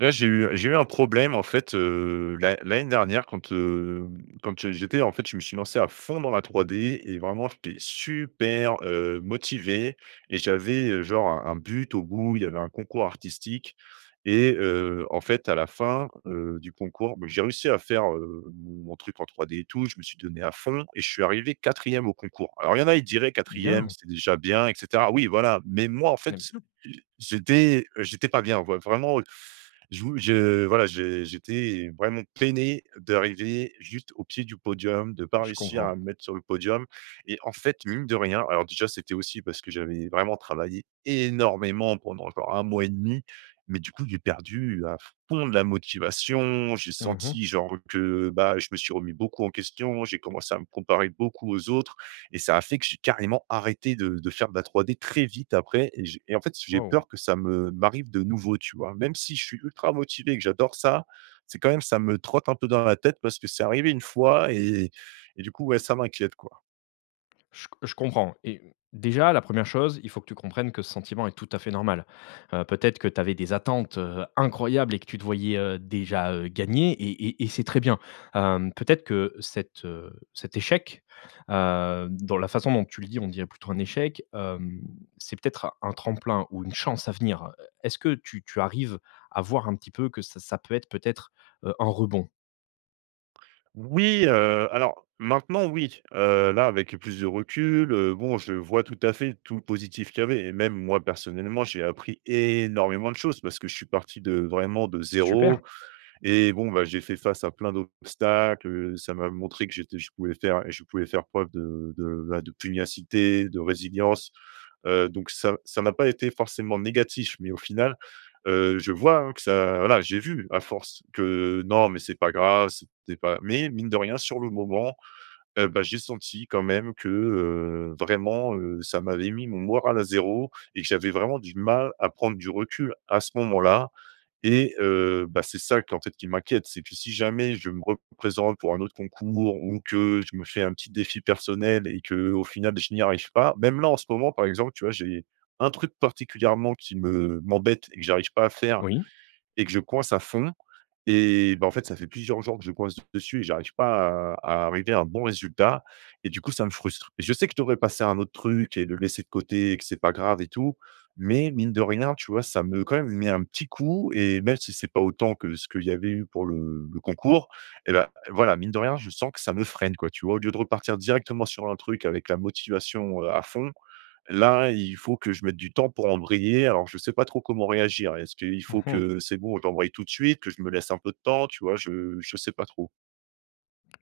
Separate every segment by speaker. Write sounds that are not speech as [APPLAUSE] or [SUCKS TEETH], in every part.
Speaker 1: Là j’ai eu j’ai eu un problème en fait, heu, l'an l’année dernière quand, heu, quand j’étais en fait je me suis lancé à fond dans la 3D et vraiment j’étais super, heu, motivé, et j’avais, heu, genre un un but. Au bout, il y avait un concours artistique et heu, en fait, à la fin, heu, du concours, bah, j’ai réussi à faire, heu, mon truc en 3D et tout. Je me suis donné à fond et je suis arrivé 4ème au concours. Alors il y en a, ils diraient: «4ème,
Speaker 2: Bien!
Speaker 1: c’est déjà bien» et cetera. Oui voilà, mais moi en fait
Speaker 2: Bien sûr.
Speaker 1: je j’étais, j'étais pas bien ouais, vraiment, heu [SUCKS TEETH] Je vou je voilà, j'é j’étais vraiment peiné d’arriver juste au pied du podium, de pas
Speaker 2: Je
Speaker 1: réussir
Speaker 2: comprends.
Speaker 1: à me mettre sur le podium. Et en fait, mine de rien, alors déjà c’était aussi parce que j’avais vraiment travaillé énormément pendant genre 1 mois et 1/2. Mais du coup, j’ai perdu à fond de la motivation. J’ai
Speaker 2: Mmh mh.
Speaker 1: senti genre que bah, je me suis remis beaucoup en question. J’ai commencé à me comparer beaucoup aux autres et ça a fait que j’ai carrément arrêté de de faire de la 3D très vite après. Et j et en fait j’ai
Speaker 2: Waouh!
Speaker 1: peur que ça me m’arrive de nouveau tu vois, même si je suis ultra motivé, que j’adore ça. C’est quand même ça me trotte un peu dans la tête parce que c’est arrivé une fois et et et du coup, ouais, ça m’inquiète quoi.
Speaker 2: Je co je comprends et hem, déjà la 1re chose, il faut que tu comprennes que ce sentiment est tout à fait normal. Heu, peut-être que tu avais des attentes, heu, incroyables et que tu te voyais, heu, déjà, heu, gagner, et et et c’est très bien. Hem, peut-être que cet, heu, cet échec, hem, dans la façon dont tu le dis on dirait plutôt un échec. Hem, c’est peut-être un un tremplin ou une chance à venir. Heu, est-ce que tu tu arrives à voir un petit peu que ça ça peut être, peut-être, heu, un rebond?
Speaker 1: Oui, heu, alors maintenant oui, heu, là avec le plus de recul, heu, bon je vois tout à fait tout le positif qu’il y avait, et même moi personnellement j’ai appris énormément de choses parce que je suis parti de vraiment de
Speaker 2: Super.
Speaker 1: 0, et bon, bah, j’ai fait face à plein d’obstacles. Heu, ça m’a montré que j’étais je pouvais faire je pouvais faire preuve de de, bah, de pugnacité, de résilience, heu, donc ça ça n’a pas été forcément négatif. Mais au final, heu, je vois, hein, que ça voilà j’ai vu à force que, non, mais c’est pas grave, c’était pas Mais mine de rien sur le moment, heu, bah j’ai senti quand même que, heu, vraiment, heu, ça m’avait mis mon moral à 0 et que j’avais vraiment du mal à prendre du recul à ce moment-là. Et heu, bah c’est ça qui en fait m’inquiète. C’est que si jamais je me représente pour un autre concours ou que je me fais un petit défi personnel et qu’au final je n’y arrive pas même là en ce moment par exemple tu vois j’ai un truc particulièrement qui me m’embête et que j’arrive pas à faire
Speaker 2: Oui.
Speaker 1: et que je coince à fond. Et bah, en fait ça fait plusieurs jours que je coince dessus et j’arrive pas à à arriver à un bon résultat, et du coup ça me frustre. Et je sais que je devrais passer à un autre truc et le laisser de côté et que c’est pas grave et tout mais mine de rien tu vois ça me, quand même, met un petit coup. Et même si ce n’est pas autant que ce qu’il y avait eu pour le le concours, et bah, voilà mine de rien je sens que ça me freine quoi tu vois, au lieu de repartir directement sur un truc avec la motivation, heu, à fond. Là il faut que je mette du temps pour embrayer alors je sais pas trop comment réagir. Est-ce qu’il
Speaker 2: Mmh
Speaker 1: faut
Speaker 2: mh.
Speaker 1: que c’est bon j’embraye tout de suite, que je me laisse un peu de temps? Tu vois je je sais pas trop.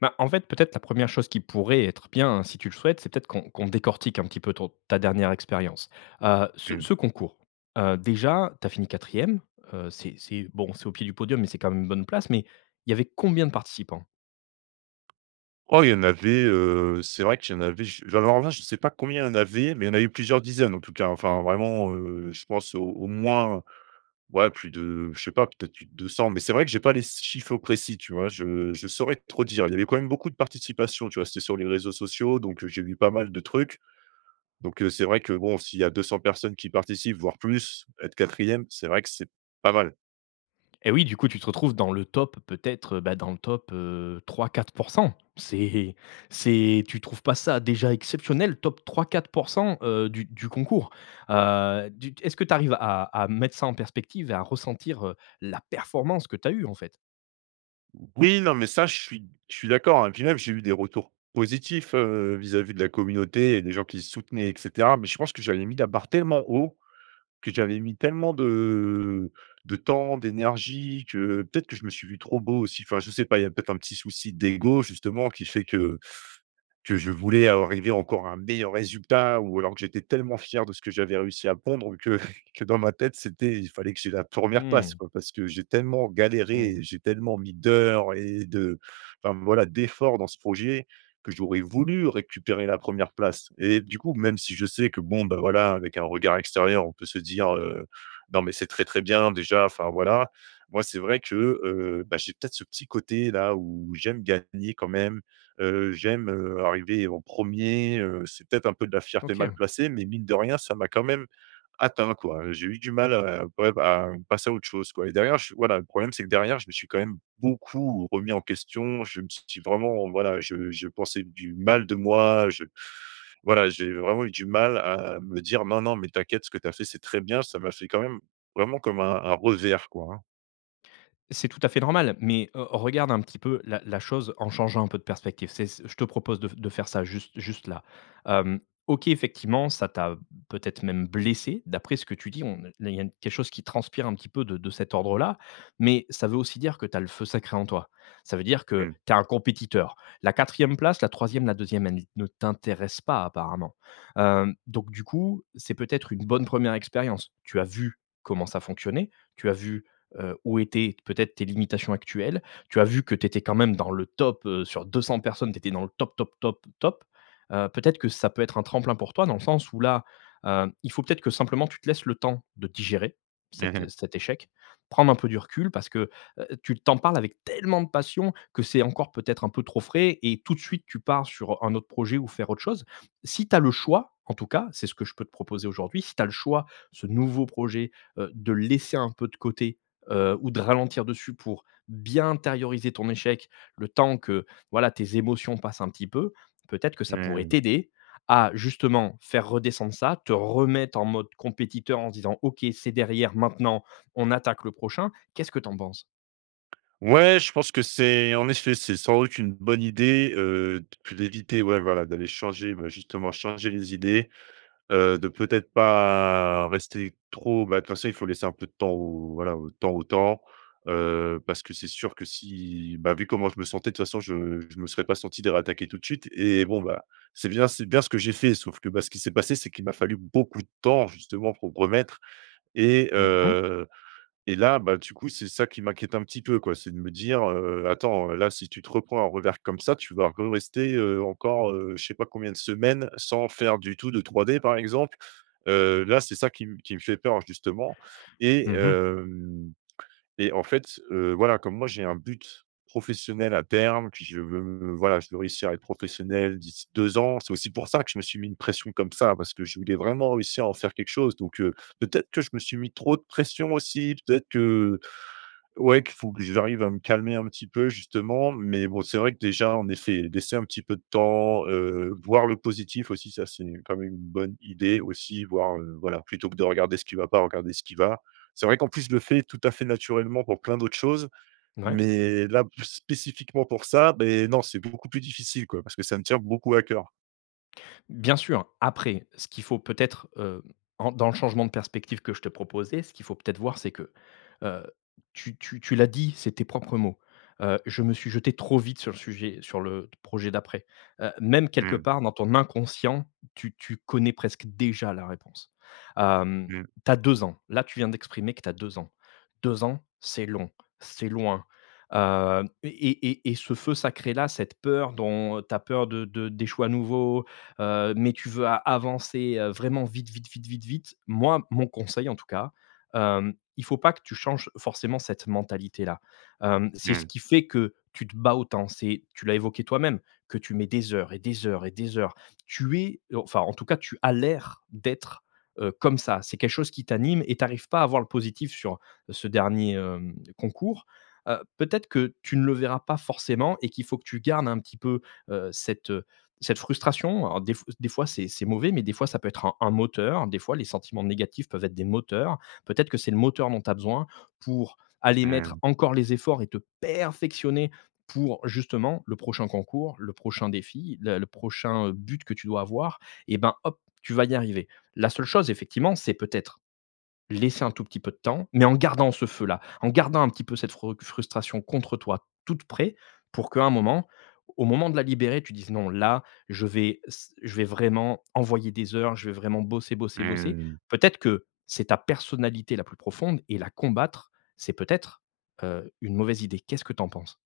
Speaker 2: Bah, en fait peut-être la 1re chose qui pourrait être bien, hein, si tu le souhaites, c'est peut-être qu'on qu'on décortique un petit peu ton ta dernière expérience. Heu, ce
Speaker 1: Mmh.
Speaker 2: ce concours, heu, déjà tu as fini 4e, heu, c'est c'est, bon, c'est au pied du podium mais c'est quand même une bonne place, mais, il y avait combien de participants?
Speaker 1: Oh il y en avait, heu, c'est vrai qu'il y en avait je alors, là je sais pas combien il y en avait, mais il y en a eu plusieurs dizaines en tout cas. Enfin vraiment, heu, je pense au au moins, ouais, plus de, je sais pas, peut-être plus de 200 mais c'est vrai que je n'ai pas les s chiffres au précis tu vois, je je saurais trop dire, il y avait quand même beaucoup de participation tu vois? C'était sur les réseaux sociaux donc, heu, j'ai vu pas mal de trucs. Donc, heu, c’est vrai que, bon, s’il y a 200 personnes qui participent voire plus, être 4ème c'est vrai que c'est pas mal.
Speaker 2: Et oui, du coup, tu te retrouves dans le top, peut-être, bah, dans le top, heu, 3-4 %, c'est c’est tu trouves pas ça déjà exceptionnel, top 3-4 %, heu, du du concours? Heu, du est-ce que tu arrives à à mettre ça en perspective et à ressentir, heu, la performance que tu as eue en fait?
Speaker 1: Oui, non, mais ça, je suis je suis d’accord et puis même j’ai eu des retours positifs, heu, vis-à-vis de la communauté et des gens qui soutenaient et cetera. Mais je pense que j’avais mis la barre tellement haut, que j’avais mis tellement de de temps d’énergie que peut-être que je me suis vu trop beau aussi. Enfin, je sais pas, il y a peut-être un petit souci d’ego justement qui fait que que je voulais av arriver encore à un meilleur résultat ou alors que j’étais tellement fier de ce que j’avais réussi à pondre que que dans ma tête c’était il fallait que j’aie la 1re place
Speaker 2: Mmh.
Speaker 1: quoi, parce que j’ai tellement galéré
Speaker 2: Mmh.
Speaker 1: et j’ai tellement mis d’heures et de, enfin, voilà, d’efforts dans ce projet que j’aurais voulu récupérer la 1re place. Et du coup même si je sais que bon, ben, voilà, avec un regard extérieur, on peut se dire, heu: «non, mais c’est très, très bien déjà», enfin voilà. Moi c’est vrai que, heu, bah j’ai peut-être ce petit côté-là où j’aime gagner quand même, heu, j’aime, heu, arriver en 1er. Heu, c’est peut-être un peu de la fierté mal
Speaker 2: OK.
Speaker 1: placée mais mine de rien ça m’a quand même atteint quoi. J’ai eu du mal à prép à passer à autre chose quoi. Et derrière, j voilà, le problème c’est que derrière je me suis quand même beaucoup remis en question. Je me suis dit vraiment voilà je je pensais du mal de moi, je [SUCKS TEETH] voilà, j’ai vraiment eu du mal à me dire: «Non, non, mais t’inquiète, ce que t’as fait, c’est très bien». Ça m’a fait quand même vraiment comme un un revers quoi, hein.
Speaker 2: C’est tout à fait normal, mais, heu, regarde un petit peu la la chose en changeant un peu de perspective. C’est c je te propose de de faire ça juste juste là. Hem, OK, effectivement, ça t’a peut-être même blessé d’après ce que tu dis. On ne il y a quelque chose qui transpire un petit peu de de cet ordre là. Mais ça veut aussi dire que tu as le feu sacré en toi. Ça veut dire que
Speaker 1: Mmh.
Speaker 2: tu es un compétiteur. La 4e place, la 3e, la 2e, elle ne t’intéresse pas apparemment. Hem, donc du coup c’est peut-être une bonne 1re expérience. Tu as vu comment ça fonctionnait. Tu as vu, heu, où étaient peut-être tes limitations actuelles. Tu as vu que tu étais quand même dans le top, heu, sur 200 personnes. Tu étais dans le top, top, top, top. Heu, peut-être que ça peut être un tremplin pour toi dans le sens où là, hem, il faut peut-être que simplement tu te laisses le temps de digérer
Speaker 1: Mmh
Speaker 2: cet
Speaker 1: mh.
Speaker 2: é cet échec, prendre un peu du recul, parce que, heu tu tu en parles avec tellement de passion que c’est encore peut-être un peu trop frais et tout de suite tu pars sur un autre projet ou faire autre chose. Si tu as le choix, en tout cas c’est ce que je peux te proposer aujourd’hui. Si tu as le choix, ce nouveau projet, heu, de le laisser un peu de côté, heu, ou de ralentir dessus pour bien intérioriser ton échec, le temps que voilà tes émotions passent un petit peu. Peut-être que ça pourrait
Speaker 1: Mmh.
Speaker 2: t’aider à justement faire redescendre ça, te remettre en mode compétiteur en se disant: «OK, c’est derrière, maintenant on attaque le prochain», qu’est-ce que tu en penses?
Speaker 1: Ouais, je pense que c’est, en effet, c’est sans doute une bonne idée, heu, de p d’éviter. Ouais, voilà d’aller changer, bah justement, changer les idées. Heu, de peut-être pas rester trop bah, de toute façon, il faut laisser un peu de temps au voilà, au temps au temps, heu, parce que c’est sûr que si bah vu comment je me sentais de toute façon je je me serais pas senti de ré-attaquer tout de suite. Et bon, bah, c’est bien c’est bien ce que j’ai fait, sauf que, bah, ce qui s’est passé c’est qu’il m’a fallu beaucoup de temps justement pour me remettre. Et
Speaker 2: Mmh mh.
Speaker 1: heu et là bah, du coup c’est ça qui m’inquiète un petit peu quoi. C’est de me dire, heu: «attends, heu, là, si tu te reprends un revers comme ça, tu vas re-rester, heu, encore, heu, je sais pas combien de semaines sans faire du tout de 3D», par exemple. Heu, là c’est ça qui m qui me fait peur justement. Et
Speaker 2: Mmh mh.
Speaker 1: hem et en fait, heu, voilà, comme moi j’ai un but professionnel à terme, puis je veux voilà je veux réussir à être professionnel d’ici 2 ans. C’est aussi pour ça que je me suis mis une pression comme ça, parce que je voulais vraiment réussir à en faire quelque chose. Donc, heu, peut-être que je me suis mis trop de pression aussi. Peut-être que, heu, ouais qu’il faut que j’arrive à me calmer un petit peu justement. Mais bon c’est vrai que déjà en effet laisser un petit peu de temps, heu, voir le positif aussi, ça c’est quand même une bonne idée aussi. Voir, heu voilà, plutôt que de regarder ce qui va pas, regarder ce qui va. C’est vrai qu’en plus je le fais tout à fait naturellement pour pleins d’autres choses,
Speaker 2: Ouais.
Speaker 1: mais là plus spécifiquement pour ça, beh, non, c’est beaucoup plus difficile quoi, parce que ça me tient beaucoup à cœur.
Speaker 2: Bien sûr, après ce qu’il faut peut-être, heu, ren dans le changement de perspective que je te proposais, ce qu’il faut peut-être voir, c’est que, heu, tu tu tu l’as dit, c’est tes propres mots, heu: «Je me suis jeté trop vite sur le sujet sur le projet d’après». Heu, même quelque
Speaker 1: Mmh.
Speaker 2: part dans ton inconscient, tu tu connais presque déjà la réponse. Hem,
Speaker 1: Mmh.
Speaker 2: tu as 2 ans, là tu viens d’exprimer que tu as 2 ans. 2 ans, c’est long, c’est loin, heu et et et ce feu sacré là, cette peur dont ta peur de de d’échouer à nouveau, heu, mais tu veux a avancer, heu, vraiment vite, vite, vite, vite, vite. Moi mon conseil en tout cas, hem, il faut pas que tu changes forcément cette mentalité-là. Hem, c’est ce
Speaker 1: Mmh.
Speaker 2: qui fait que tu te bats autant. C’est tu l’as évoqué toi-même, que tu mets, des heures et des heures et des heures. Tu es heu enfin en tout cas tu as l’air d’être, heu, comme ça. C’est quelque chose qui t’anime et tu arrives pas à voir le positif sur ce dernier, hem, concours. Heu, peut-être que tu ne le verras pas forcément et qu’il faut que tu gardes un petit peu, heu, cette, heu, cette frustration. Alors des f des fois c’est mauvais, mais des fois ça peut être un un moteur. Des fois les sentiments négatifs peuvent être des moteurs. Peut-être que c’est le moteur dont tu as besoin pour aller
Speaker 1: Mmh
Speaker 2: mettre
Speaker 1: mh.
Speaker 2: encore les efforts et te perfectionner pour justement le prochain concours, le prochain défi, la le prochain but que tu dois avoir. Et bah, hop, tu vas y arriver. La seule chose effectivement, c’est peut-être laisser un tout petit peu de temps, mais en gardant ce feu-là, en gardant un petit peu cette fro frustration contre toi, toute près, pour qu’à un moment, au moment de la libérer, tu dises: «non, là, je vais, s je vais vraiment envoyer des heures, je vais vraiment bosser, bosser, bosser».
Speaker 1: Mmh.
Speaker 2: Peut-être que c’est ta personnalité la plus profonde et la combattre, c’est peut-être, heu, une mauvaise idée. Qu’est-ce que tu en penses?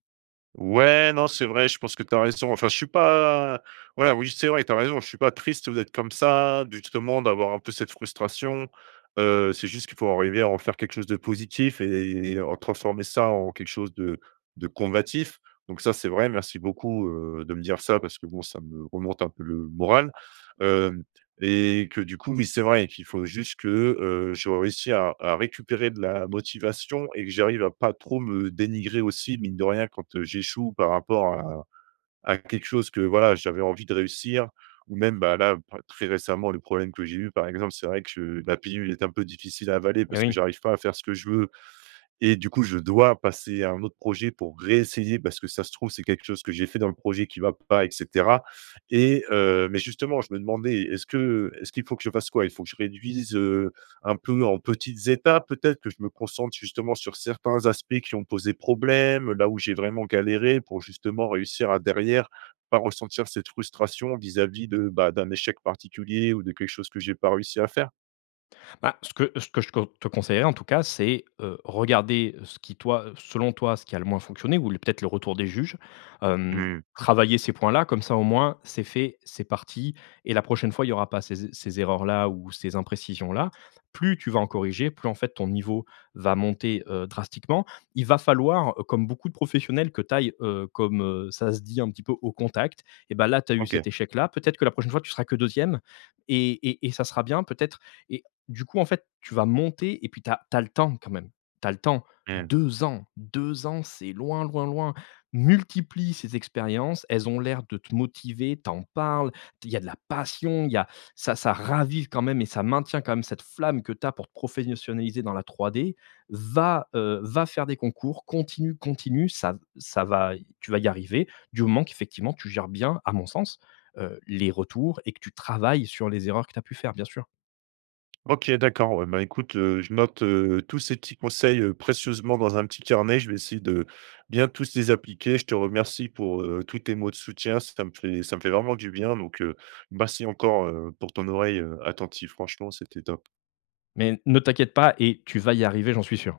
Speaker 1: Ouais non, c’est vrai je pense que tu as raison. Enfin je suis pas ouais, oui, c’est vrai tu as raison, je suis pas triste, heu, d’être comme ça, justement d’avoir un peu cette frustration. Heu, c’est juste qu’il faut arriver à en faire quelque chose de positif et et en transformer ça en quelque chose de de combatif. Donc ça c’est vrai, merci beaucoup, heu, de me dire ça parce que bon ça me remonte un peu le moral. Hem, et que du coup oui c’est vrai qu’il faut juste que, heu, je réussis à à récupérer de la motivation. Et que j’arrive à pas trop me dénigrer aussi, mine de rien, quand j’échoue par rapport à à quelque chose que voilà j’avais envie de réussir ou même, bah, là p très récemment le problème que j’ai eu par exemple. C’est vrai que la pilule est un peu difficile à avaler
Speaker 2: Et
Speaker 1: parce que
Speaker 2: oui.
Speaker 1: j’arrive pas à faire ce que je veux et du coup je dois passer à un autre projet pour ré-essayer parce que ça se trouve c’est quelque chose que j’ai fait dans le projet qui va pas, et cetera. Et heu, mais justement je me demandais est-ce que, heu, est-ce qu’il faut que je fasse quoi? Il faut que je réduise, heu, un peu en petites étapes peut-être? Que je me concentre justement sur certains aspects qui ont posé problème, là où j’ai vraiment galéré, pour justement réussir à derrière, pas ressentir cette frustration vis-à-vis de, bah, d’un échec particulier ou de quelque chose que j’ai pas réussi à faire?
Speaker 2: Bah, ce que ce que je con te conseillerais en tout cas, c’est, heu, regarder ce qui toi selon toi, a le moins fonctionné ou le peut-être le retour des juges. Hem,
Speaker 1: Mmh.
Speaker 2: travailler ces points-là comme ça au moins, c’est fait, c’est parti, et la prochaine fois il y aura pas ces e ces erreurs-là ou ces imprécisions-là. Plus tu vas en corriger, plus en fait ton niveau va monter, heu, drastiquement. Il va falloir, heu, comme beaucoup de professionnels, que tu ailles, heu, comme, heu, ça se dit un petit peu, au contact, et bah, là tu as eu
Speaker 1: OK.
Speaker 2: cet échec-là. Peut-être que la prochaine fois tu seras que 2ème et et et ça sera bien peut-être. Et du coup en fait tu vas monter, et puis tu as tu as le temps quand même. Tu as le temps.
Speaker 1: Mmh.
Speaker 2: 2 ans! 2 ans, c’est loin, loin, loin. Multiplie ces expériences, elles ont l’air de te motiver. Tu en parles, te il y a de la passion. Il y a ça ça ravive quand même et ça maintient quand même cette flamme que tu as pour pour te professionnaliser dans la 3D. Va, heu, va faire des concours, continue, continue. Ça v ça va tu vas y arriver, du moment qu’effectivement tu gères bien, à mon sens, heu, les retours et que tu travailles sur les erreurs que tu as pu faire, bien sûr!
Speaker 1: OK d'accord ouais, bah, écoute, heu, je note, heu, tous ces petits conseils précieusement dans un petit carnet. Je vais essayer de, bien tous les appliquer. Je te remercie pour, heu, tous tes mots de soutien. Ça me fait ça me fait vraiment du bien. Donc, heu, merci encore, heu, pour ton oreille, heu, attentive. Franchement, c'était top.
Speaker 2: Mais ne t'inquiète pas et tu vas y arriver, j'en suis sûr!